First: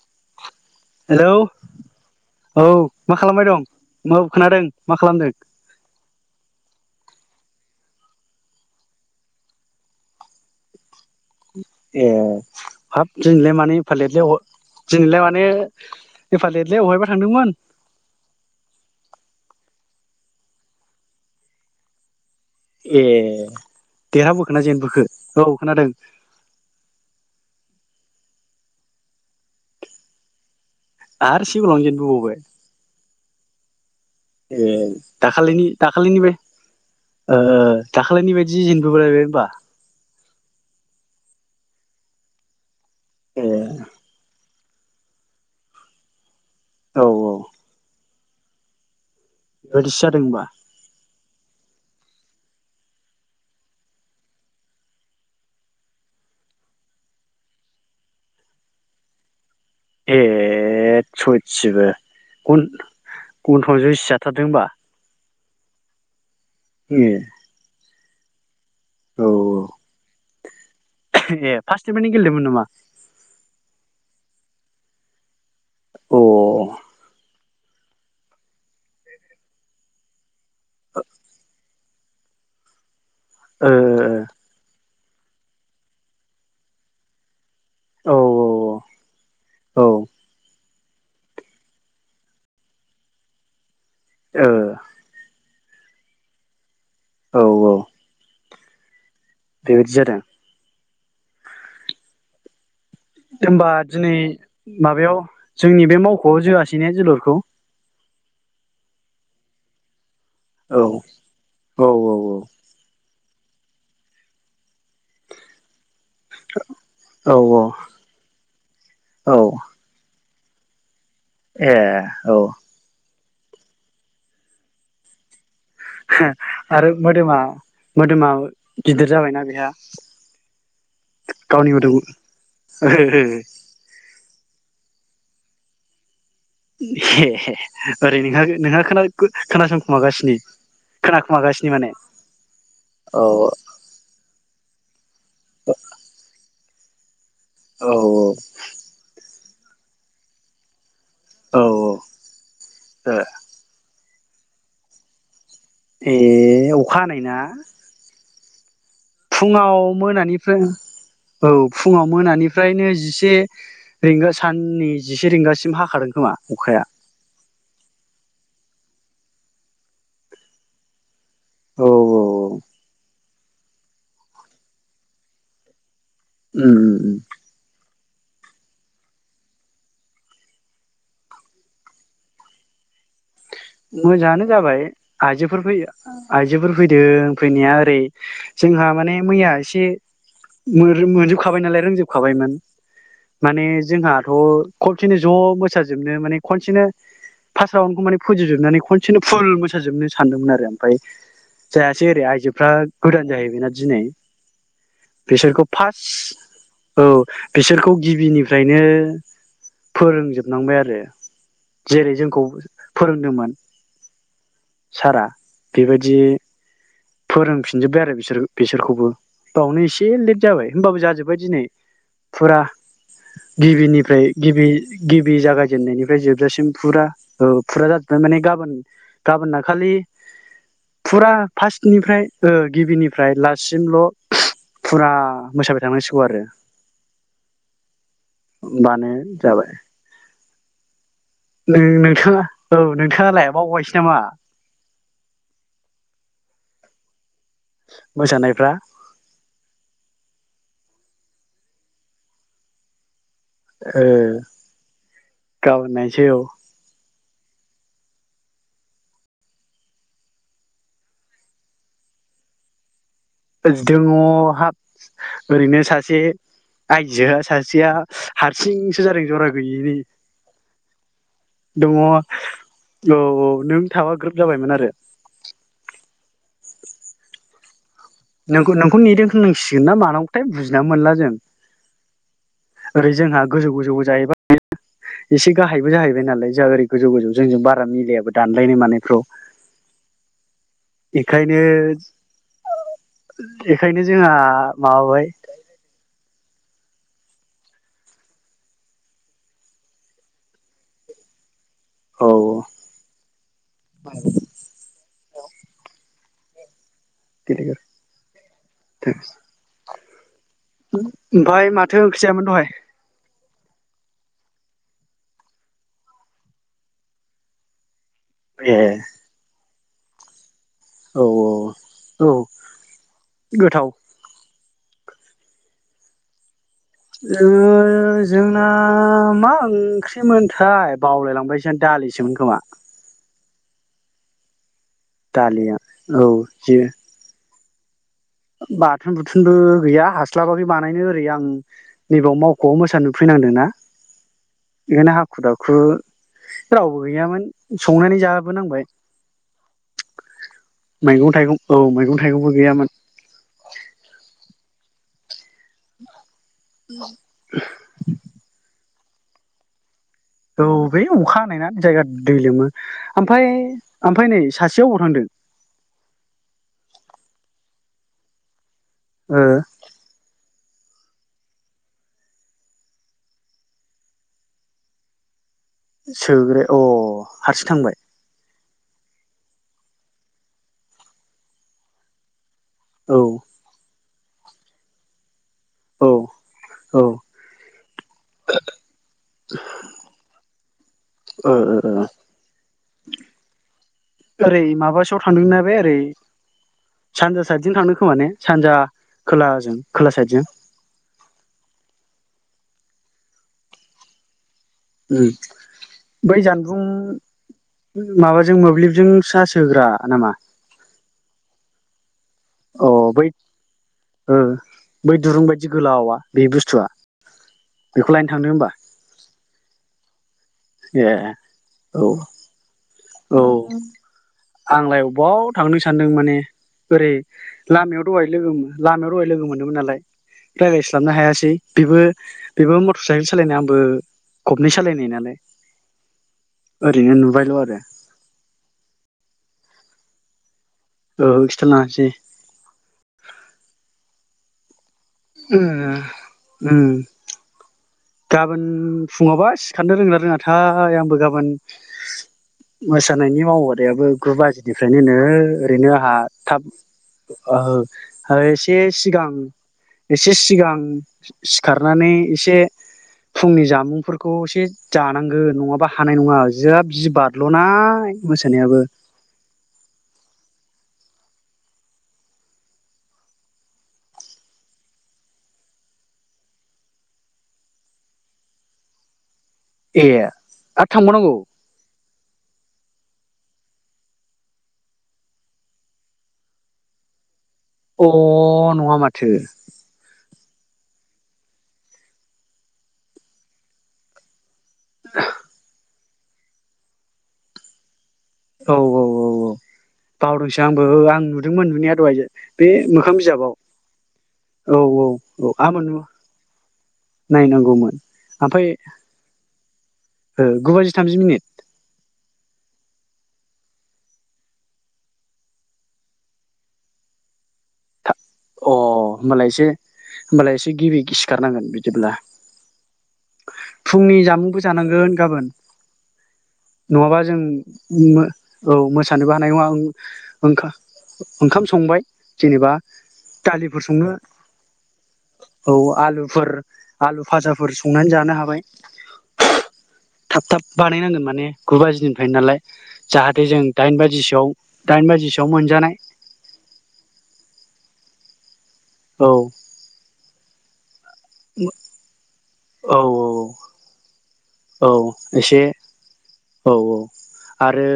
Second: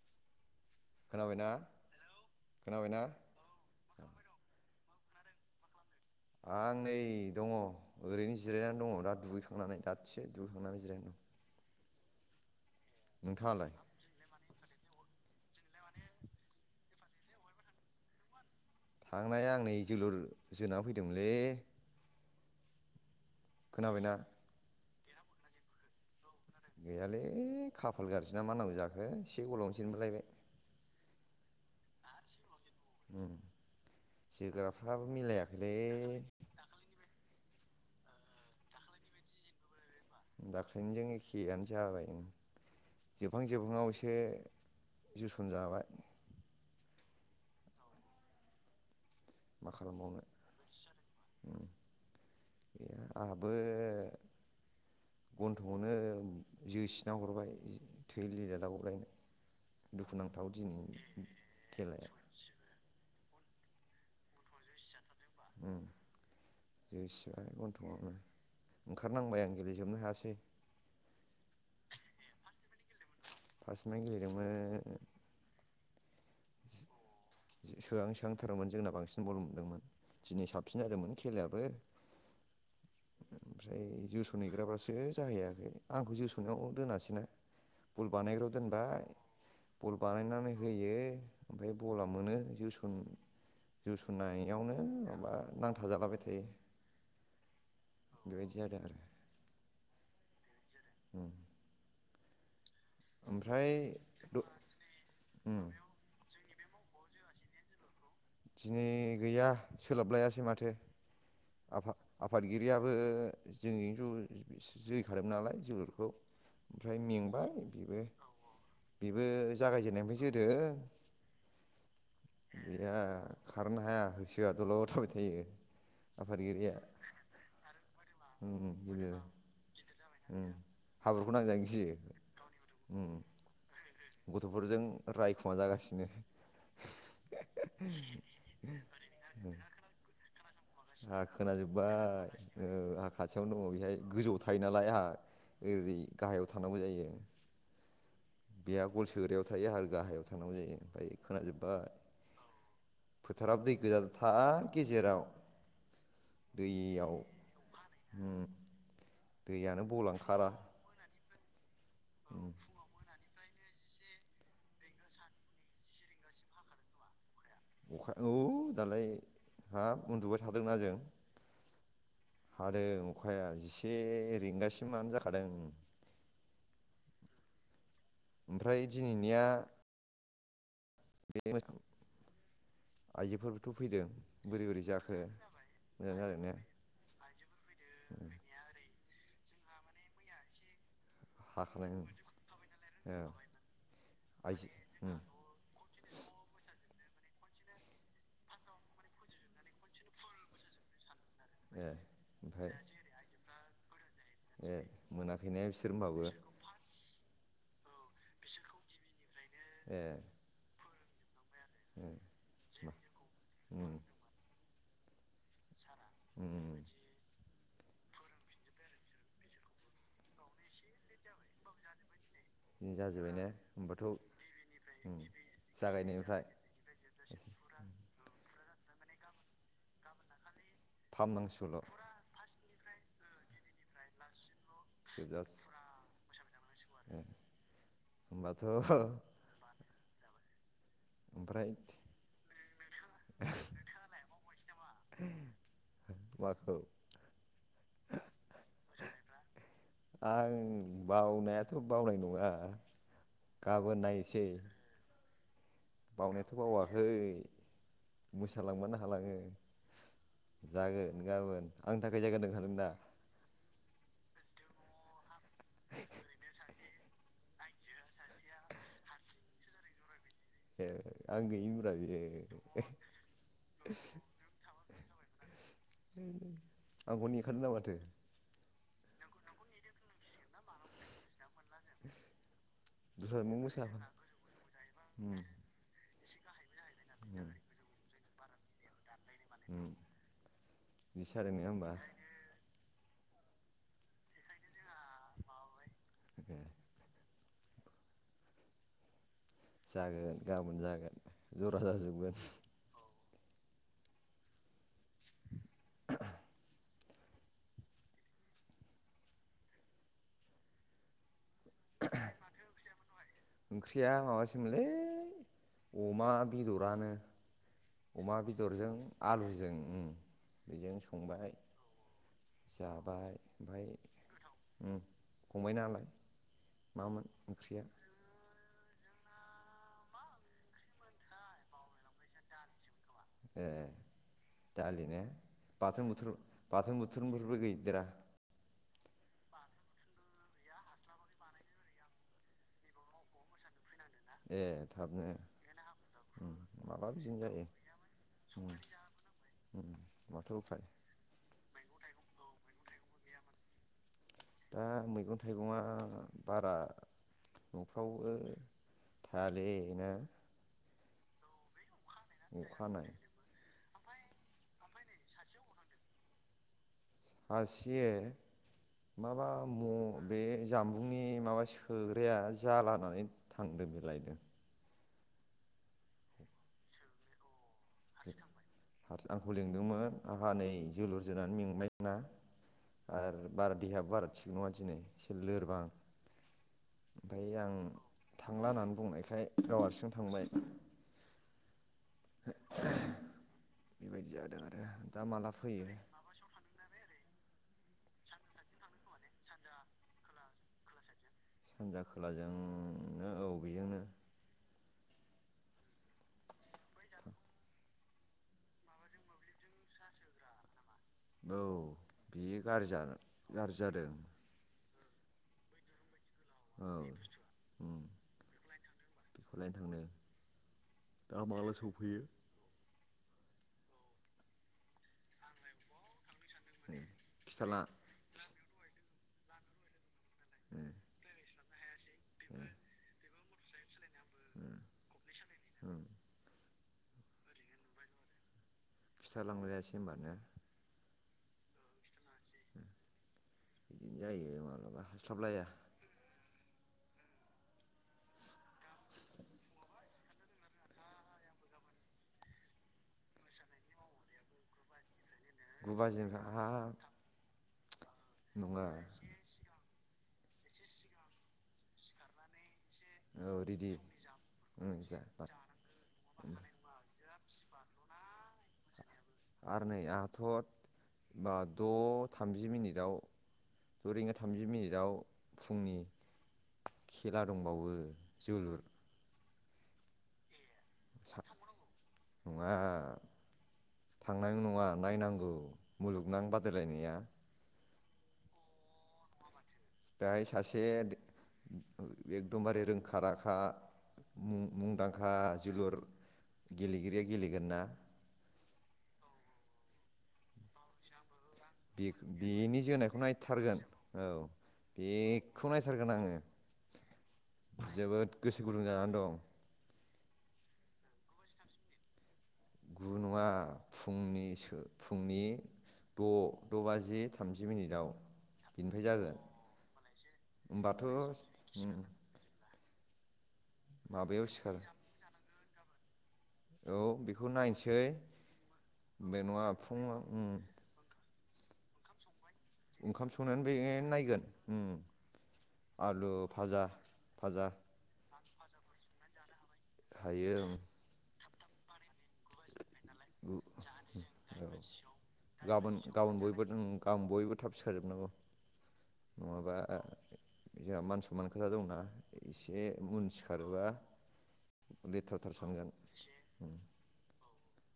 [inaudible] Hello खोनाबायना औ खोनाबायना मा खालामबाय दं मौ खोनादों। मा खालामदों? आं नै दङ'ओरैनो जिरायनानै दङ' दास्सो दुगैखांनानै जिरायनानै दं। ए हाब दिनैलाय नोंथाङालाय मानो एफा लेतलै ह दिनैलाय मानो एफा लेटलै अहायबा थांदोंमोन? थांनाया आं नै जोलुर जोना फैदोंमोनलै। ए खोनाबायना देरहाबोखो ना जेनबोखो? औ खोनादों। गैयालै खाफाल गाज्रि ना मा होनांगौ जाखो से गलावनो जेनबोलायबाय। आरो सेगलावनो जेनबोबावबाय? उम। ए दाखालिनि दाखालिनि बादि ओ दाखालिनि बायदि जेनबोबायलबाय होनबा? दाख्लैनिजों एखेयानो जाबाय। ए जोबहां जोबहांआवसो जोसन जाबाय। औ औ बेबायदिसो जादों होमबा? उ गैया आंहाबो गन्थंआवनो जोसिना हरबाय थै लिला ला गलायनाय ए सयथिबो खेलाया गन गन्थ'आव जोसि जाथारदों होनबा? उम ए जोसिबाय गन्थंआवनो औ ओंखारनांबाय आं गेलेजोबनो हायासै। ए फार्स्ट निफायनो गेलेदोंमोन नामा? फासनिफाय गेलेदोंमोन अ सोहां सोहांथारमोन जोंना बांसिन बल' मोन्दोंमोन दिनै साब [unintelligible] फिन जादोंमोन खेलायाबो। ओमफ्राय जोस'न हैग्राबास [unintelligible] जाहैयाखै आंखौ जोसननायाव दोनासैनो औ गल बानायग्रायाव दोनबाय गल औ बानायनानै होयो ओमफाय बला मोनो जोसन औ जोसननायावनो माबा नांथाजालाबाय थायो। औ औ बेबायदि जादों [unintelligible] बेबादि जादों उम ओमफ्राय होमबा दिनै द माबायाव उम जोंनि बे मावख'आव जोआस [unintelligible] जोलुरखौ दिनै गैया सोलाबलायास [unintelligible] माथो औ औ आफा आफादगिरियाबो जों [unintelligible] जोहैखादों नालाय जोल खौ ओमफ्राय औ मेंबाय बेबो बेबो औ जागायजेननायनिफ्राय जोदों ए औ गैया खारनो हाया होसोआ दलद थाबाय थायो। आफादगिरिया आरो मोदोमा मोदोमा गिदिर जाबायना बेहा उ हाब्रुखौ नांजानो गावनि मोदोम गियो उ गथ'फोरजों रायखुमा जागासिनो ए ओरै नोंहा नोंहा खोनाखु खोनासंखुमागासिनो आंहा खोनाखुमागासिनो माने खोनाजोब्बाय आंहा औ खाथियावनो दङ बेहाय गोजौआव थायो नालाय आहा ओरै गाहायाव थानांगौ जायो। औ बे आगल सोग्रायाव थायो आरो गाहायाव थानांगौ जायो। औ खोनाजोब्बाय औ फोथाराबो दै गोजा हा गेजेराव ए अखा दैयाव हानायना फुङाव दैयानो बल ओंखारा मोनानिफ्राय औ फुङाव मोनानिफ्रायनो जिसे रिंगा साननि जिसे रिंगासिम हाखादों खोमा अखाया अखा औ दालाय हाब उन्दुबाय थादोंना जों उम हादों अखाया जिसे रिंगासिमानो जाखादों उम उम ओमफ्राय दिनैनिया [inaudible] आइजोफोर मोजाङानो जाबाय आइजोफोर फै मोजां जादों ने आइजोफोर फैदों फैनाया ओरै जोंहा माने मैया एसे मोन मोनजोबखाबाय नालाय हाखानाय औ रोंजोबखाबायमोन माने जोंहाथ आइजो खनसेनो ज मोसाजोबनो माने खनसेनो फासाव आंखौ माने फोजोबजोबनानै खनसेनो फुल मोसाजोबनो सानदोंमोन आरो ओमफाय ए जायासै ओरै आयजोफ्रा ओमफ्राय गोदान जाहैबाय ना दिनै ए मोनाखैने बिसोरखौ बिसोर फास होनबाबो औ बिसोरखौ गिबिनिफ्रायनो ए फोरोंजोबनांबाय आरो जेरै उम जोंखौ उम फोरोंदोंमोन उम सारा बेबायदि बिदिनो फोरोंफिनजोब्बाय आरो बिसोर-बिसोरखौबो बावनो एसे लेट जाबाय होमबाबो जोंहा जोब्बाय दिनै। फुरा जाजोब्बाय ने होमबाथ' उम गिबिनिफ्राय गिबि गिबि जागायजेननायनिफ्राय जागायनायनिफ्राय जोबजासिम फुरा औ फुरा जाजोब्बाय माने गाबोन गाबोनना खालि फुरा फाहामनांसिगौल' फासनिफ्राय ओ गिबिनिफ्राय लाससिमल'- फुरा जोबजास मोसाबाय थांनांसिगौ आरो ए होमबाथ' होनबानो जाबाय। ओमफ्राय नों नोंथाङा औ नोंथांङालाय बावबायसो नामा? औ। मोसानायफ्रा? आं बावनायाथ' बावनाय नङा। गाबोन ओ नायसै। गाबोन नायनोसै औ बावनायाथ' बावाखै। मोसालांबानो हालाङो जागोन गाबोन आंनि थाखाय जायगा दोनखादों दा? दङ हाब ओरैनो सासे आइजोआ सासेया हारसिंसो जादों जरा गैयिनि। ए आं दङ गैयिब्रा औ बियो औ नों थाबा ग्रोब जाबायमोन आरो। आंखौ नेंखारदों दां माथो। नोंखौ नेदों होननांसिगोन ना मानांगौथाय बुजिना मोनला जों। ओरै जोंहा दस्राजोंबो गोजौ गोजौ मोसाफा जायोबा उम एसे गाहायबो जाहैबाय। जोंनालाय जा ओरै गोजौ गोजौ उम जोंजों बारा मिलायाबो दानलायनो मानायफ्राव। उम बिदि जादों इखायनो। नङा होमबा बेखायनो जोंहा माबाबाय। [inaudible] जागोन गाबोन जागोन। जरा औ जाजोबगोन। [unintelligible] [inaudible] ओमफाय माथो ओंख्रि जायामोन दहाय? ओंख्रिया माबासोमोनलै अमा बेदरानो। अमा ए बेदरजों आलुजों। उम बेजों औ औ संबाय। औ जाबाय ओमफ्राय गोथाव ओ फंबाय नालाय [unintelligible] ओ मा ओंख्रिमोनथाय बावलायलांबायसो दालिसोमोन खोमा। एह दालिनो दालिया बाथोन औ बुथन जे बाथोन बुथोरफोरबो गैया। बिराद बाथोन बुथोनबो गैया हास्लाबाखै बानायनो ओरै आं नैबेयाव मावख'आव मोसानो फैनांदोंना। ए बेखायनो थाबनो हाखु दाखु उम रावबो माबा बिदिनो गैयामोन जायो संनानै उम जाबोनांबाय उम माथो उफाय मैगं थाइगं। औ मैगं थाइगंबो गैयामोन। दा मैगं थाइगंआ [unintelligible] फारियैनो औ बे अखा हानायना जायगा दै लोमो अखा हानाय ओमफ्राय ओमफ्राय नै सासेया अबाव थांदों। सासे ओ माबा म-बे जामबुंनि माबा सोग्राया जाला होननानै थांदों बे लायनो। सोग्रा अ हारसिं थांबाय। आंखौ लिंदोंमोन आंहा नै जोलुर जोनानै मेंनायना। औ आर बार देहायाबो बारा थिक नङा दिनै। एसे लोरबां औ ओ ओमफ्राय आं थांला होननानै बुंनायखाय गाव हारसिं थांबाय। ओ ओ ओ [inaudible] ओरै जादों आरो माबासोआव दा माला थांदोंना बे फैयो ओरै। सानजा साइदजों थांदों खोमा ने सानजा खोला ओजों खोला साइदजों। सानजा खोलाजोंनो औ बेजोंनो। उह बै जानबुं माबाजों मोब्लिबजों सार्स होग्रा नामा? औ। बेयो अ गाज्रि जागोन बै गाज्रि जादों। ओ बै दुरुं बायदि गोलावा। बे औ बुस्थुआ उम बेखौ लायनो थांदों होमबा। बेखौ लायनो थांदों ए दा माब्ला औ सफैयो। औ आंलाय अबाव थांदो सानदों माने। उम ओरै खिथाला लामायाव दहाय लोगो लामायाव दहाय लोगो मोनदोमोन नालाय उम रायज्लायस्लाबनो हायासै उम बेबो-बेबो मटर साइकेल सालायनाय आंबो खबनै उम सालाय नालाय। उम ओरैनो नुबायल' आरो। खिथालांलायासै होमबा ने ओहो खिथालांयासै। बिदिनो जायो मालाबा। ओम उम। गाबोन फुङावबा सिखारनो रोंना रोङाथाय आंबो गाबोन मोसानायनि माव बादायाबो गु बाजिनिफ्रायनो गु ओरैनो आंहा बाजिनिफ्राय थाब हाब ओहो आरो इसे नङा सिगां एसे सिगां सिखारनानै एसे औ फुंनि रेडि जामुंफोरखौ एसे ओं जा बाथ जानांगोन नङाबा हानाय नङा जाब जि बारल' नाय मोसानायाबो। आरो नै आहाथ' बा द' थामजि मिनिटआव द' रिंगा थामजि मिनिटआव फुंनि खेला दंबावो जोलुर। ए थांबावनांगौ नङा। थांनाय नङा नायनांगौ मुलुगनां बादायलायनाया। अ नङा माथो। बेहाय सासे एकदम बारे रोंखा राखा मुं मुंदांखा जोलुर। गेलेगिरिया गेलेगोन ना। औ औ औ औ बावदोंसै आंबो आं। नुदोंमोन नुनाया बे दहाय बे बेनि मोखां जोनायखौ बिजाबाव नायथारगोन औ औ औ औ बेखौ आंबो नु नायथारगोन आङो नायनांगौमोन जोबोद गोसो ओमफ्राय गुदुं जानानै दं। गु बाजि थामजि मिनिट। गु नङा फुंनिसो फुंनि द' द' बाजि थामजि था मिनिटाव। अ होमबालाय एसे होमबालाय एसे होमबाथ' गिबि सिखारनांगोन उम बिदिब्ला। फुंनि माबायाव जामुंबो सिखार जानांगोन गाबोन औ नङाबा जों बेखौ नायनोसै औ मोसानोबो बे हानाय नङा ओं। फुङाव उम ओंखाम संबाय जेनेबा। ओंखाम संनानै बे दालिफोर संनो नायगोन उम औ आलु आलुफोर फाजा आलु फाजा फाजाफोर संनानै जानो हाबाय। थाब हायो थाब बानायनांगोन माने। गु बाजिनिफ्राय नालाय। जाहाथे औ जों दाइन बाजिसोआव दाइन बाजिसोआव मोनजानाय। गाबोन सिखार जोबनांगौ। औ नङाबा जोंहा मान सनमान खोथा दंना एसे औ उन सिखारोबा औ लेथ्राथार एसे सानगोन। औ औ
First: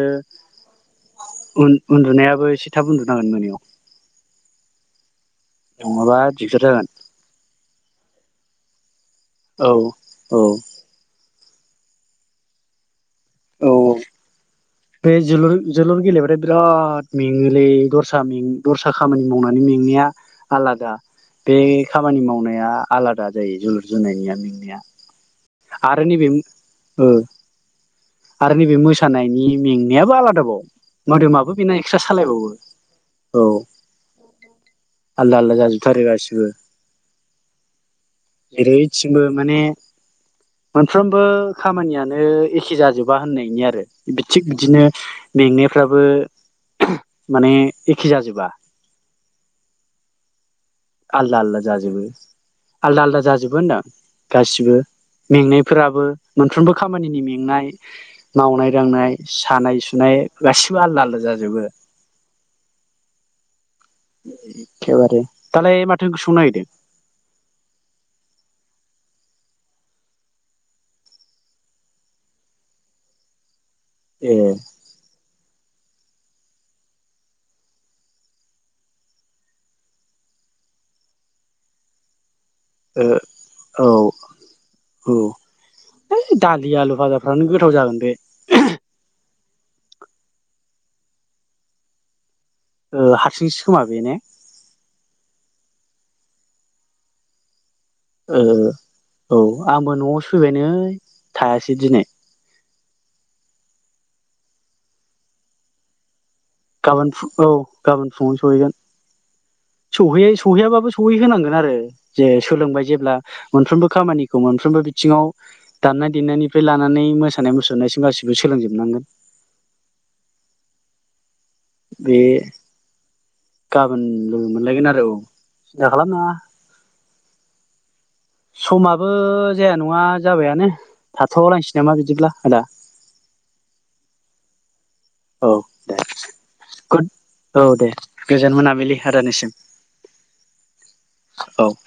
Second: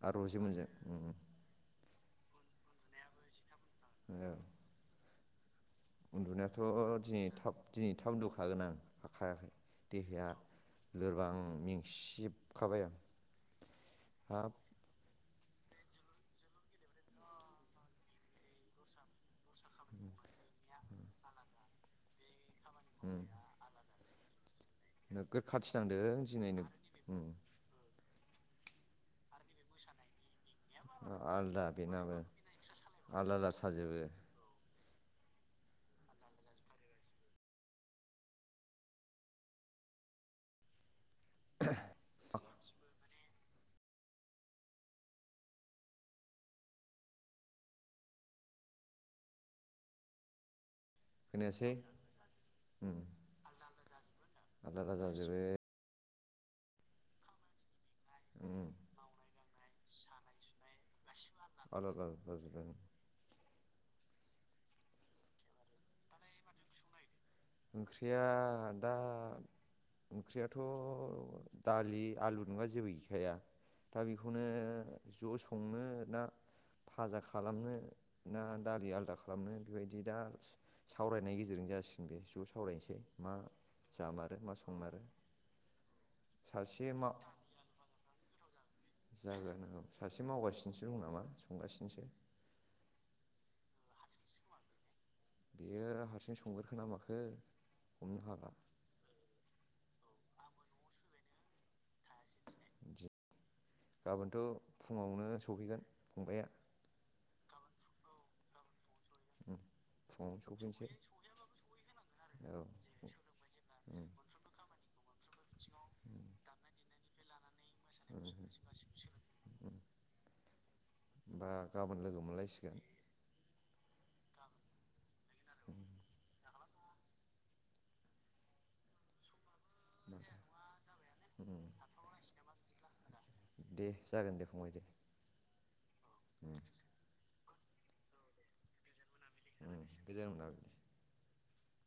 आरो रजि मोनजों उन्दुनायाबो एसे थाब उन्दुनांगोन मोनायाव। [unintelligible] नङाबा उन्दुनायाथ' दिगदार जागोन दिनै थाब दिनै थाब उनदुखागोन आं हाखायाखै औ देहाया औ लोरबां मेंसिजोबखाबाय आं औ हाब बे जोलुर जोलुर गेलेबाथाय बिराद मेङोलै दस्रा में दस्रा खामानि मावनानै मेंनाया आलादा बे खामानि मावनाय। नाया आलादा जायो जोलुर जोनायनियानो नोगोद खाथि नांदों दिनै ओ ओम आरो नैबे मोसानायनि मेंनायाबो आलादाबाव मोदोमाबो आलदा बेना इक्सट्रा बेनाबो सालायबावो आलदा औ आलदा साजोबो आलदा आलदा जाजोबथारो गासिबो जेरैथिंबो माने साफ्रोमबो खामानियानो ए जाजोबा होननायनि आरो थिक बिदिनो मेंनायफ्राबो माने एखे जाजोबा आलदा आलदा खोनायासै जाजोबो आलदा आलदा जाजोबो होनदां गासिबो आलदा आलदा जाजोबो मेंनायफोराबो मोनफ्रोमबो खामानिनि मेंनाय मावनाय दांनाय सानाय सुनाय नाय गासिबो आलदा आलदा जाजोबो [inaudible] आलदा आलदा जाजोबो एखेबारे दालाय माथो ओंख्रि संनो नागिरदों? ओंख्रिया दा ओंख्रियाथ' दालि आलु नङा जेबो गैखाया दा ए बेखौनो ज' संनो ना फाजा खालामनो ना दालि आलदा खालामनो बेबायदि दा सावरायनायनि गेजेरजों जासिगोन बे ज' सावरायनोसै मा औ जामारो मा संमारो औ ओइ दालि सासे आलु मा फाजाफ्रानो गोथाव जागोन बे जागोन नांगौ सासे मावगासिनोसो दं नामा संगासिनोसो ओ हारसिंसो खोमा बे ने? [inaudible] हमनो ओ हाला औ आंबो न'आवसो फैबाय नै थायासै दिनै [inaudible] गाबोन औ गाबोन फुङाव सहैगोन उम सहै फुङावनो सफैनोसै सहैयाबाबो सहै होनांगोन आरो जे औ सोलोंबाय जेब्ला मोनफ्रोमबो उम खामानिखौ मोनफ्रोमबो बिदि बिथिङाव दामनाय उम देनायनिफ्राय लानानै मोसानाय मुसुर नायसिम गासिबो सोलोंजोबनांगोन उम बे [inaudible] गाबोन लोगो मोनलायगोन आरो औ सिन्था खालामनाङा समाबो जाया नङा जाबायानो थाथ' उम लायसै नामा बिदिब्ला आदा दे जागोन दे फंबाय दे औ दे उम गोद औ दे गोजोन मोनाबिलि आदानिसिम उम गोजोन मोनाबिलि औ [inaudible]